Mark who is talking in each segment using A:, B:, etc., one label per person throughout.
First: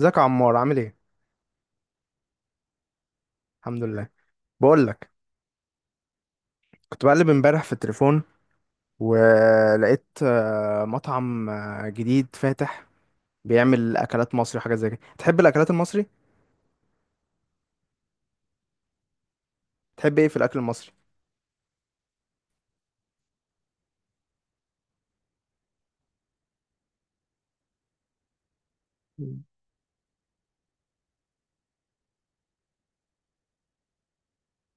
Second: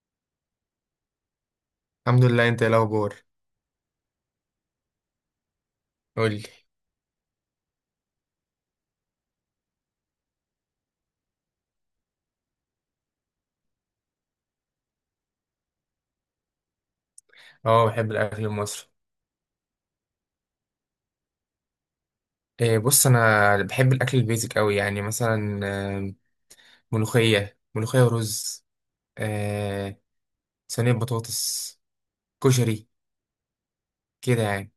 A: ازيك يا عمار؟ عامل ايه؟
B: الحمد لله. انت ايه الاخبار؟
A: الحمد لله. بقول لك،
B: قول لي.
A: كنت بقلب امبارح في التليفون، ولقيت مطعم جديد فاتح، بيعمل اكلات مصري وحاجات زي كده. تحب الاكلات المصري؟
B: اه، بحب الاكل المصري.
A: تحب ايه في الاكل المصري؟
B: إيه، بص انا بحب الاكل البيزك قوي، يعني مثلا ملوخيه ملوخيه ورز،
A: مم.
B: آه، صينيه بطاطس، كشري، كده يعني.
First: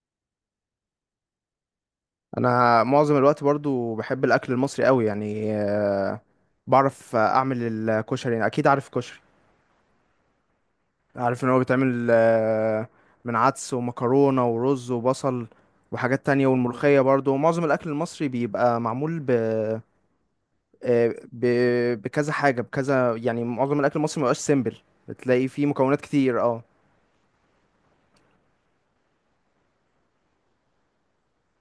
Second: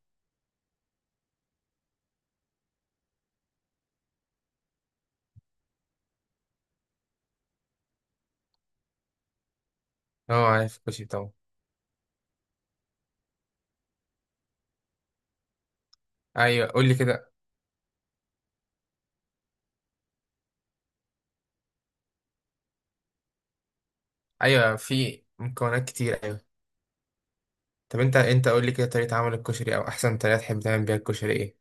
A: انا معظم الوقت برضو بحب الاكل المصري قوي يعني بعرف اعمل الكشري، يعني اكيد عارف كشري.
B: اه، عارف الكشري طبعا.
A: عارف ان هو بيتعمل من عدس ومكرونه ورز وبصل، وحاجات تانية
B: ايوه، قول لي
A: والملوخيه.
B: كده.
A: برضو معظم الاكل المصري بيبقى معمول ب بكذا حاجة، بكذا يعني معظم الأكل المصري مبقاش سيمبل.
B: ايوه، في
A: بتلاقي فيه
B: مكونات
A: مكونات
B: كتير،
A: كتير،
B: ايوه.
A: اه.
B: طب انت قول لي كده، طريقه عمل الكشري او احسن طريقه تحب تعمل بيها الكشري ايه؟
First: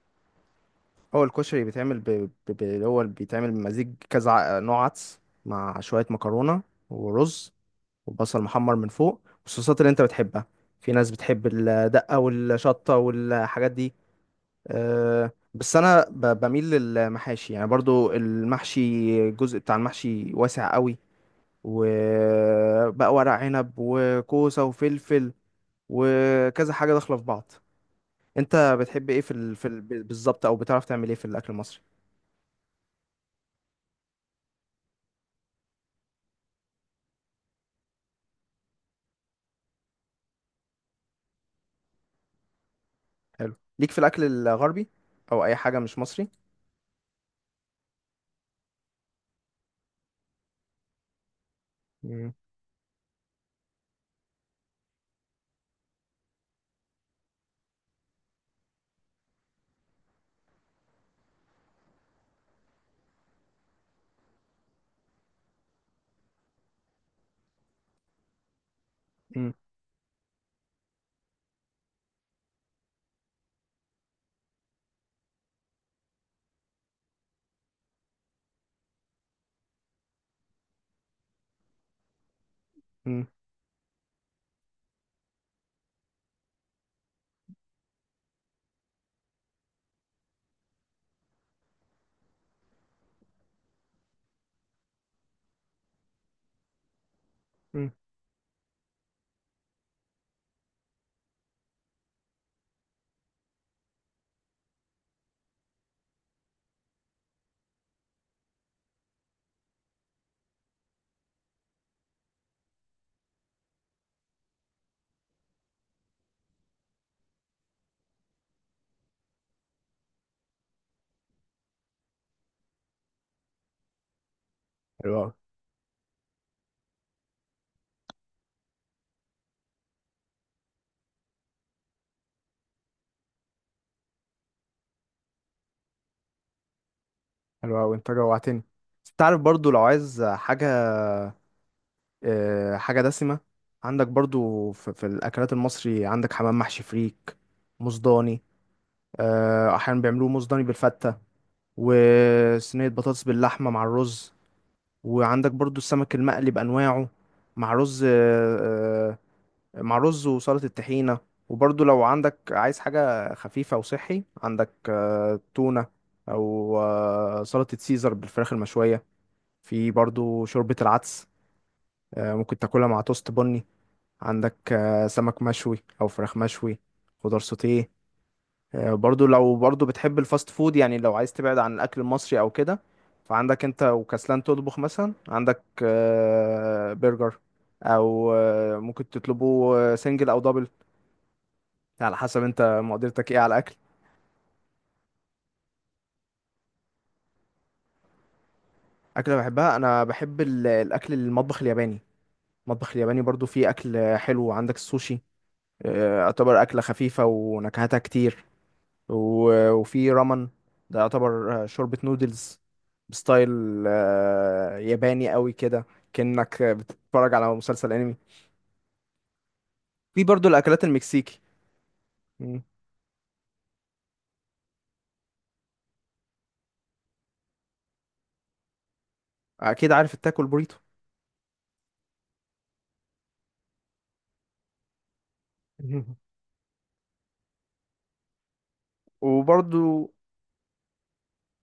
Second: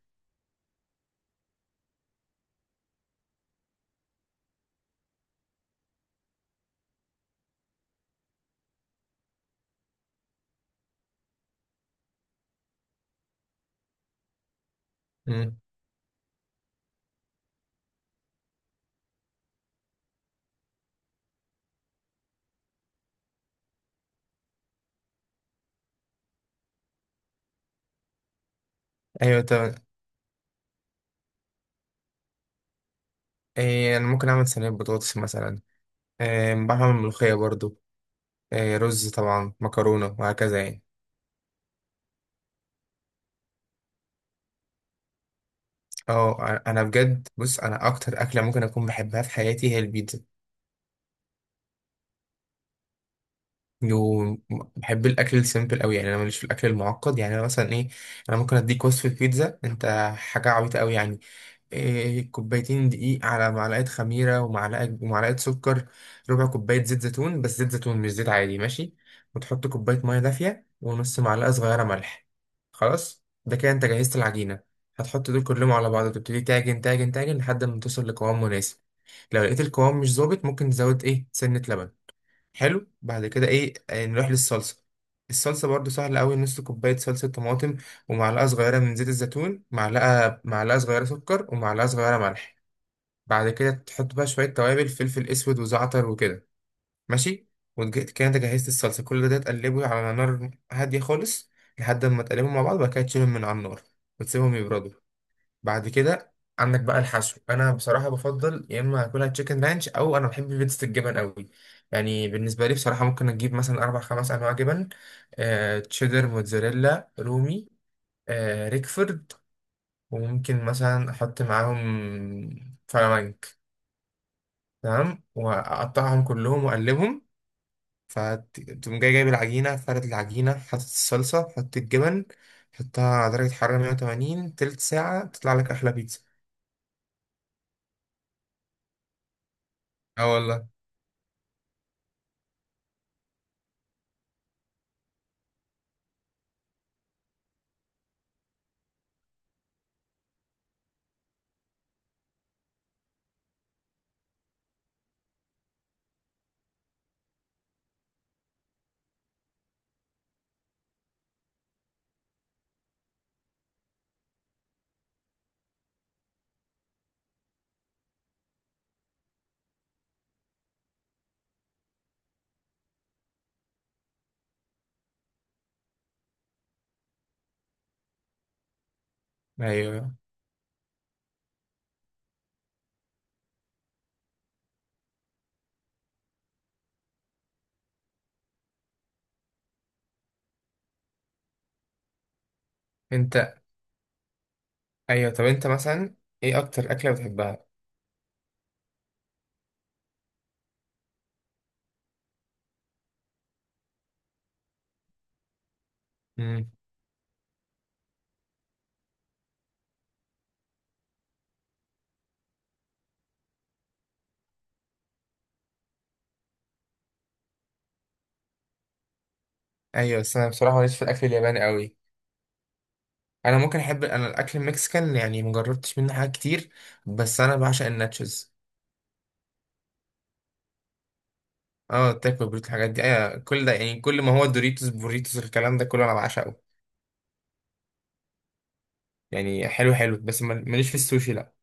A: هو الكشري بيتعمل اللي هو بيتعمل بمزيج كذا نوع عدس، مع شوية مكرونة ورز، وبصل محمر من فوق، والصوصات اللي انت بتحبها. في ناس بتحب الدقة والشطة والحاجات دي. أه،
B: مم.
A: بس انا بميل للمحاشي، يعني برضو المحشي، الجزء بتاع المحشي واسع قوي. وبقى ورق عنب وكوسة وفلفل، وكذا حاجة داخلة في بعض. انت بتحب ايه
B: ايوه طب،
A: بالظبط، او بتعرف تعمل ايه في الاكل المصري؟
B: إيه انا ممكن اعمل صينيه بطاطس مثلا، إيه بعرف اعمل ملوخيه برضو، إيه رز طبعا، مكرونه وهكذا يعني.
A: حلو. ليك في الاكل الغربي او اي حاجة مش مصري؟
B: اه. انا بجد، بص انا اكتر اكله ممكن اكون بحبها في حياتي هي البيتزا.
A: مم.
B: وبحب الاكل السيمبل قوي، يعني انا ماليش في الاكل المعقد. يعني انا مثلا ايه، انا ممكن اديك وصفه بيتزا انت، حاجه عبيطه قوي يعني. إيه، كوبايتين دقيق، على معلقة خميرة، ومعلقة سكر، ربع كوباية زيت زيتون، بس زيت زيتون مش زيت عادي، ماشي.
A: مم.
B: وتحط كوباية مية دافية، ونص معلقة صغيرة ملح. خلاص، ده كده انت جهزت العجينة. هتحط دول كلهم على بعض، وتبتدي تعجن تعجن تعجن لحد ما توصل لقوام مناسب. لو لقيت القوام مش ظابط، ممكن تزود ايه، سنة لبن. حلو. بعد
A: مم.
B: كده ايه، نروح للصلصه. الصلصه برضو سهله قوي، نص كوبايه صلصه طماطم، ومعلقه صغيره من زيت الزيتون، معلقه صغيره سكر، ومعلقه صغيره ملح. بعد كده تحط بقى شويه توابل، فلفل اسود وزعتر وكده، ماشي.
A: مم.
B: وكده انت جهزت الصلصه. كل ده تقلبه على نار هاديه خالص، لحد ما تقلبهم مع بعض، وبعد كده تشيلهم من على النار، وتسيبهم يبردوا. بعد كده، عندك بقى الحشو. انا بصراحه بفضل يا اما اكلها تشيكن رانش، او انا بحب بيتزا الجبن قوي. يعني بالنسبه لي بصراحه، ممكن اجيب مثلا اربع خمس انواع جبن، تشيدر، موتزاريلا، رومي، ريكفورد، وممكن مثلا احط معاهم فلامنك.
A: حلو
B: تمام،
A: قوي.
B: واقطعهم كلهم واقلبهم. فتقوم جاي، جايب العجينه، فرد العجينه، حاطط الصلصه، حط الجبن. حطها على درجه حراره 180، تلت ساعه تطلع لك احلى بيتزا.
A: حلو قوي، انت جوعتني. تعرف برضو لو عايز
B: اه
A: حاجة،
B: والله.
A: حاجة دسمة، عندك برضو في الأكلات المصري عندك حمام محشي فريك مصداني. أحيانا بيعملوه مصداني بالفتة، وصينية بطاطس باللحمة مع الرز. وعندك برضو السمك المقلي بأنواعه، مع رز. مع رز وسلطة الطحينة. وبرضو لو عندك عايز حاجة خفيفة وصحي، عندك تونة، أو سلطة سيزر بالفراخ المشوية. في برضو شوربة العدس، ممكن تاكلها مع توست بني. عندك سمك مشوي أو فراخ مشوي، خضار سوتيه. برضو لو
B: ايوه.
A: بتحب الفاست فود، يعني لو عايز تبعد عن الاكل المصري او كده، فعندك انت وكسلان تطبخ مثلا. عندك برجر، او ممكن تطلبه سنجل او دبل، على حسب انت مقدرتك ايه على
B: انت.
A: الاكل.
B: ايوه طب، انت مثلا، ايه اكتر اكله بتحبها؟
A: اكله بحبها، انا بحب الاكل المطبخ الياباني. المطبخ الياباني برضو فيه اكل حلو، عندك السوشي، يعتبر
B: امم.
A: اكله خفيفه ونكهتها كتير. وفي رامن، ده يعتبر شوربة نودلز بستايل ياباني قوي كده، كأنك بتتفرج على مسلسل انمي.
B: ايوه،
A: في
B: بس
A: برضو
B: انا بصراحه
A: الاكلات
B: ماليش في الاكل
A: المكسيكي.
B: الياباني قوي.
A: مم.
B: انا ممكن احب انا الاكل المكسيكان، يعني مجربتش منه حاجات كتير، بس انا بعشق الناتشز.
A: اكيد عارف التاكو البوريتو.
B: اه، تاكو بريت، الحاجات دي ايوه كل ده. يعني كل ما هو دوريتوس بوريتوس الكلام ده كله انا بعشقه. يعني حلو
A: وبرضو
B: حلو، بس ماليش في السوشي، لا.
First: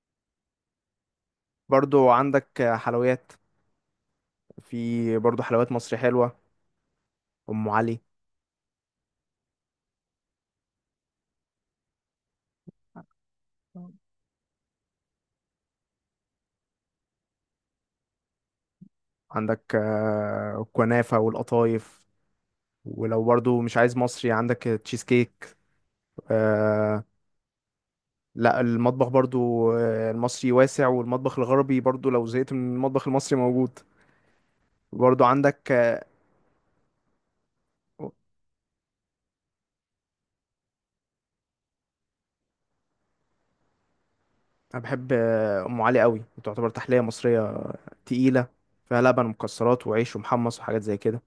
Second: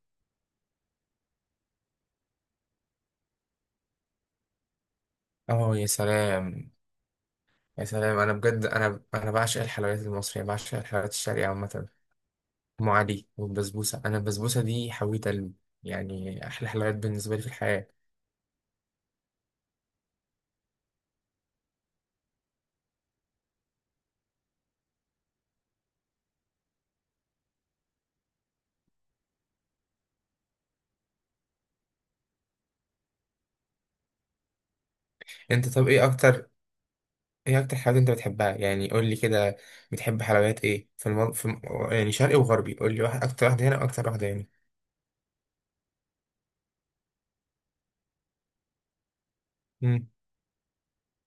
A: عندك حلويات. في برضو حلويات
B: اه يا
A: مصري حلوة،
B: سلام.
A: ام
B: يا
A: علي.
B: سلام، انا بجد انا بعشق الحلويات المصريه، بعشق الحلويات الشرقيه عامه. ام علي والبسبوسه. انا البسبوسه دي حويت قلبي، يعني احلى حلويات بالنسبه لي في الحياه.
A: عندك الكنافة والقطايف. ولو برضو مش عايز مصري، عندك تشيز كيك، آه، لا. المطبخ برضو المصري واسع، والمطبخ الغربي برضو لو زهقت من المطبخ المصري موجود. برضو عندك
B: انت طب، ايه اكتر، ايه اكتر حاجات انت بتحبها يعني؟ قول لي كده، بتحب حلويات ايه في, المن... في الم... يعني شرقي وغربي، قول لي واحد، اكتر واحده هنا واكتر واحده هنا.
A: انا بحب ام علي قوي، تعتبر تحليه مصريه تقيله، فيها لبن ومكسرات
B: امم.
A: وعيش ومحمص وحاجات زي كده.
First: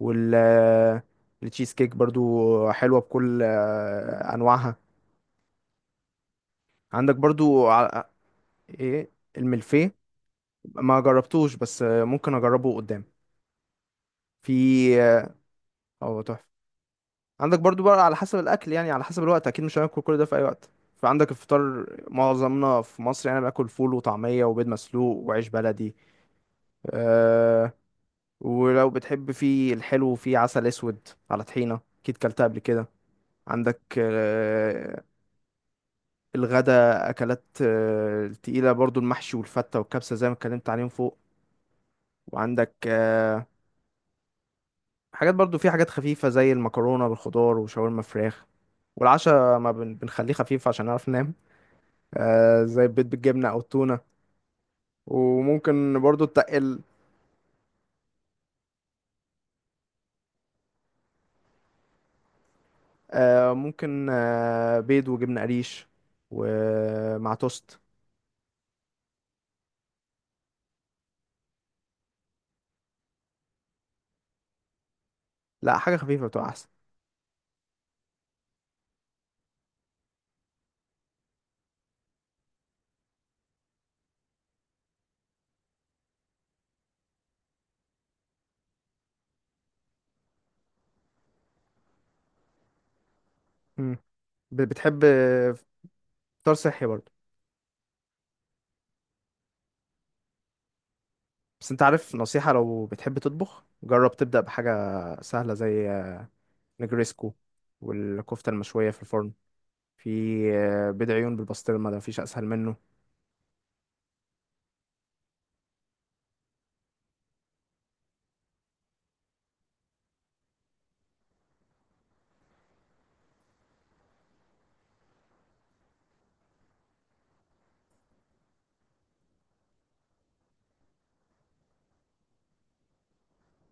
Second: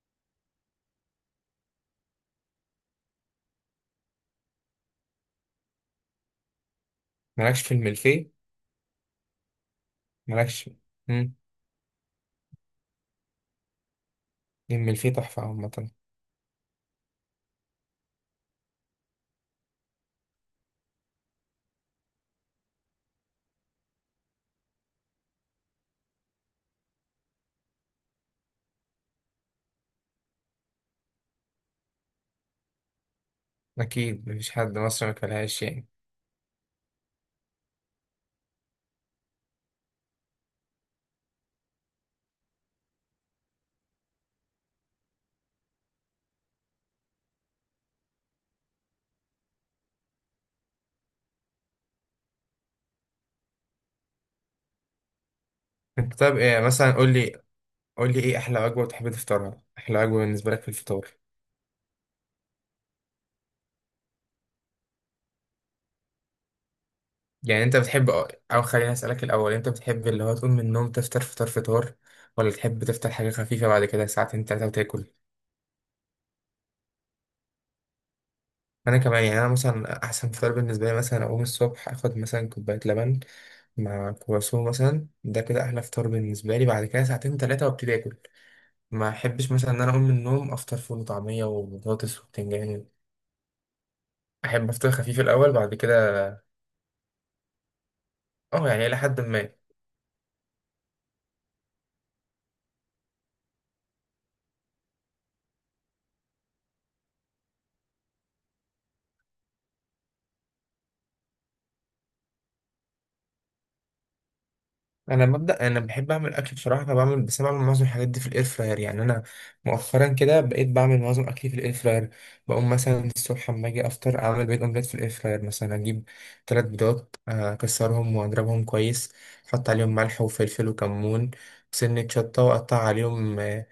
A: وال آه، التشيز كيك برضو حلوه بكل انواعها. عندك
B: مالكش
A: برضو
B: في الملفيه؟
A: ايه الملفيه؟
B: مالكش.
A: ما
B: امم.
A: جربتوش، بس ممكن اجربه قدام. في،
B: الملفيه
A: اه،
B: تحفه عامه،
A: أو تحفة. عندك برضو بقى على حسب الاكل، يعني على حسب الوقت، اكيد مش هناكل كل ده في اي وقت. فعندك الفطار، معظمنا في مصر يعني باكل فول وطعميه وبيض مسلوق وعيش بلدي، أه. ولو بتحب في الحلو، في عسل اسود على طحينه، اكيد كلتها قبل كده. عندك
B: اكيد مفيش حد مصري ما كلهاش يعني.
A: الغدا، اكلات تقيله، برضو المحشي والفته والكبسه زي ما اتكلمت عليهم فوق. وعندك حاجات برضو، في حاجات خفيفه زي المكرونه بالخضار وشاورما فراخ. والعشاء، ما بنخليه خفيف عشان نعرف ننام، زي البيض بالجبنة أو التونة. وممكن
B: انت
A: برضو
B: طب، ايه
A: تقل،
B: مثلا، قول لي، قول لي ايه احلى وجبه بتحب تفطرها، احلى وجبه بالنسبه لك في الفطار؟
A: ممكن بيض وجبنة قريش ومع
B: يعني انت
A: توست.
B: بتحب، او خليني اسالك الاول، انت بتحب اللي هو تقوم من النوم تفطر فطار فطار، ولا تحب تفطر حاجه خفيفه بعد كده ساعتين تلاته وتاكل؟
A: لا، حاجة خفيفة بتبقى أحسن.
B: انا كمان يعني، انا مثلا احسن فطار بالنسبه لي، مثلا اقوم الصبح اخد مثلا كوبايه لبن مع كرواسون مثلا، ده كده احلى فطار بالنسبه لي. بعد كده ساعتين ثلاثه وابتدي اكل. ما احبش مثلا ان انا اقوم من النوم افطر فول وطعميه وبطاطس وبتنجان.
A: مم.
B: احب افطر
A: بتحب
B: خفيف الاول بعد كده.
A: فطار صحي برضو.
B: اه، يعني الى حد ما.
A: بس أنت عارف، نصيحة لو بتحب تطبخ، جرب تبدأ بحاجة سهلة، زي نجريسكو، والكفتة المشوية في الفرن، في بيض عيون بالبسطرمة، ده مفيش أسهل منه.
B: انا مبدا، انا بحب اعمل اكل بصراحه، بس أنا بعمل معظم الحاجات دي في الاير فراير. يعني انا مؤخرا كده بقيت بعمل معظم اكلي في الاير فراير. بقوم مثلا الصبح اما اجي افطر، اعمل بيض اومليت في الاير فراير، مثلا اجيب ثلاث بيضات، اكسرهم واضربهم كويس، احط عليهم ملح وفلفل وكمون، سنه شطه، واقطع عليهم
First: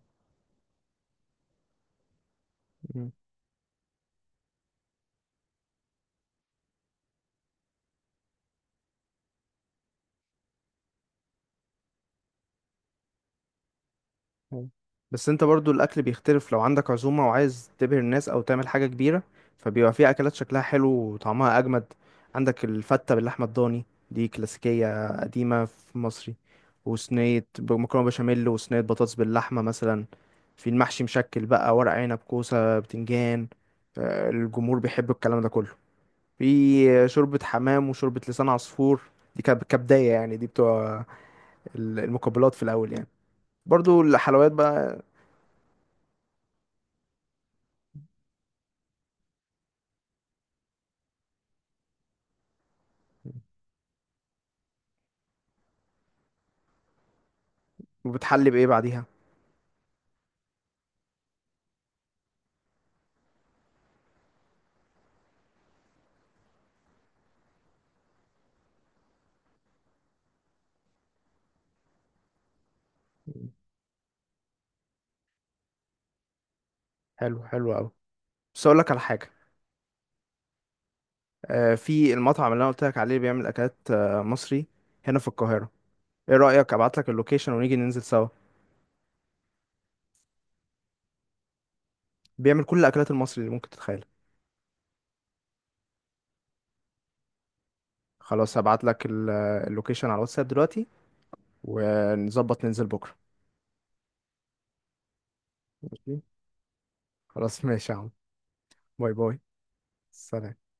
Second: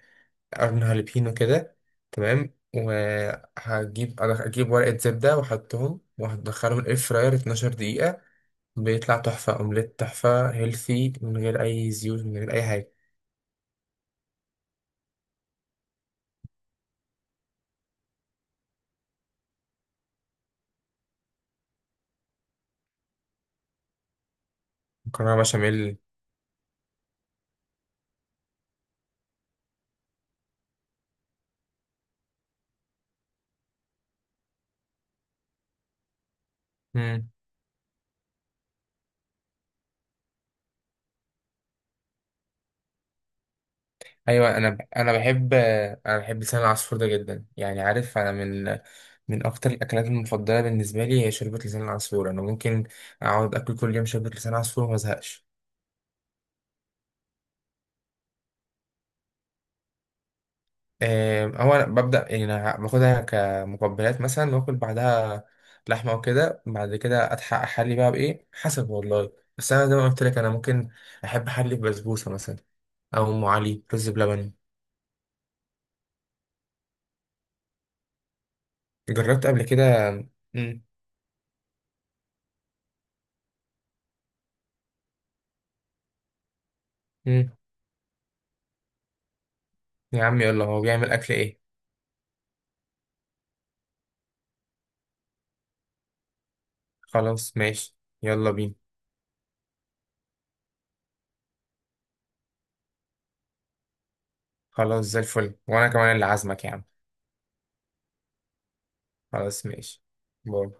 B: قرن هالبينو كده. تمام، اجيب ورقه زبده واحطهم وهدخلهم الاير فراير 12 دقيقه. بيطلع تحفة، أومليت تحفة هيلثي من غير أي زيوت من غير أي حاجة.
A: أيوة. بس انت برضو الاكل بيختلف لو عندك عزومة وعايز تبهر الناس او تعمل حاجة كبيرة، فبيبقى في اكلات شكلها حلو وطعمها اجمد. عندك الفتة باللحمة الضاني، دي كلاسيكية
B: مكرونة
A: قديمة في
B: بشاميل.
A: مصري. وصينية مكرونة بشاميل، وصينية بطاطس باللحمة مثلا. في المحشي مشكل بقى، ورق عنب كوسة بتنجان، الجمهور بيحب الكلام ده كله. في
B: مم.
A: شوربة حمام وشوربة لسان عصفور، دي كبداية يعني، دي بتوع المقبلات في الأول يعني. برضو الحلويات
B: أيوة، أنا
A: بقى.
B: أنا بحب، أنا بحب لسان العصفور ده جدا، يعني عارف، أنا من أكتر الأكلات المفضلة بالنسبة لي هي شوربة لسان العصفور. أنا ممكن أقعد آكل كل يوم شوربة لسان عصفور وما أزهقش.
A: وبتحلي بايه بعديها؟
B: هو أنا ببدأ يعني، أنا باخدها كمقبلات مثلا وآكل بعدها لحمة وكده، بعد كده أتحقق أحلي بقى بإيه، حسب والله. بس أنا زي ما قلت لك، أنا ممكن أحب أحلي ببسبوسة مثلا، او ام علي، رز بلبن.
A: حلو، حلو قوي. بس اقول لك على حاجه،
B: جربت قبل كده؟ مم.
A: في المطعم اللي انا قلت لك عليه، اللي بيعمل اكلات مصري هنا في القاهره، ايه رايك ابعت لك
B: مم.
A: اللوكيشن ونيجي ننزل سوا؟
B: يا عم يلا، هو بيعمل اكل ايه؟
A: بيعمل كل الاكلات المصري اللي ممكن تتخيلها.
B: خلاص ماشي. يلا
A: خلاص،
B: بينا.
A: هبعت لك اللوكيشن على الواتساب دلوقتي، ونظبط ننزل بكره.
B: خلاص زي الفل، وانا كمان
A: ماشي،
B: اللي عازمك يا عم.
A: خلاص ماشي يا عم. باي باي.
B: خلاص ماشي.
A: سلام.
B: باي.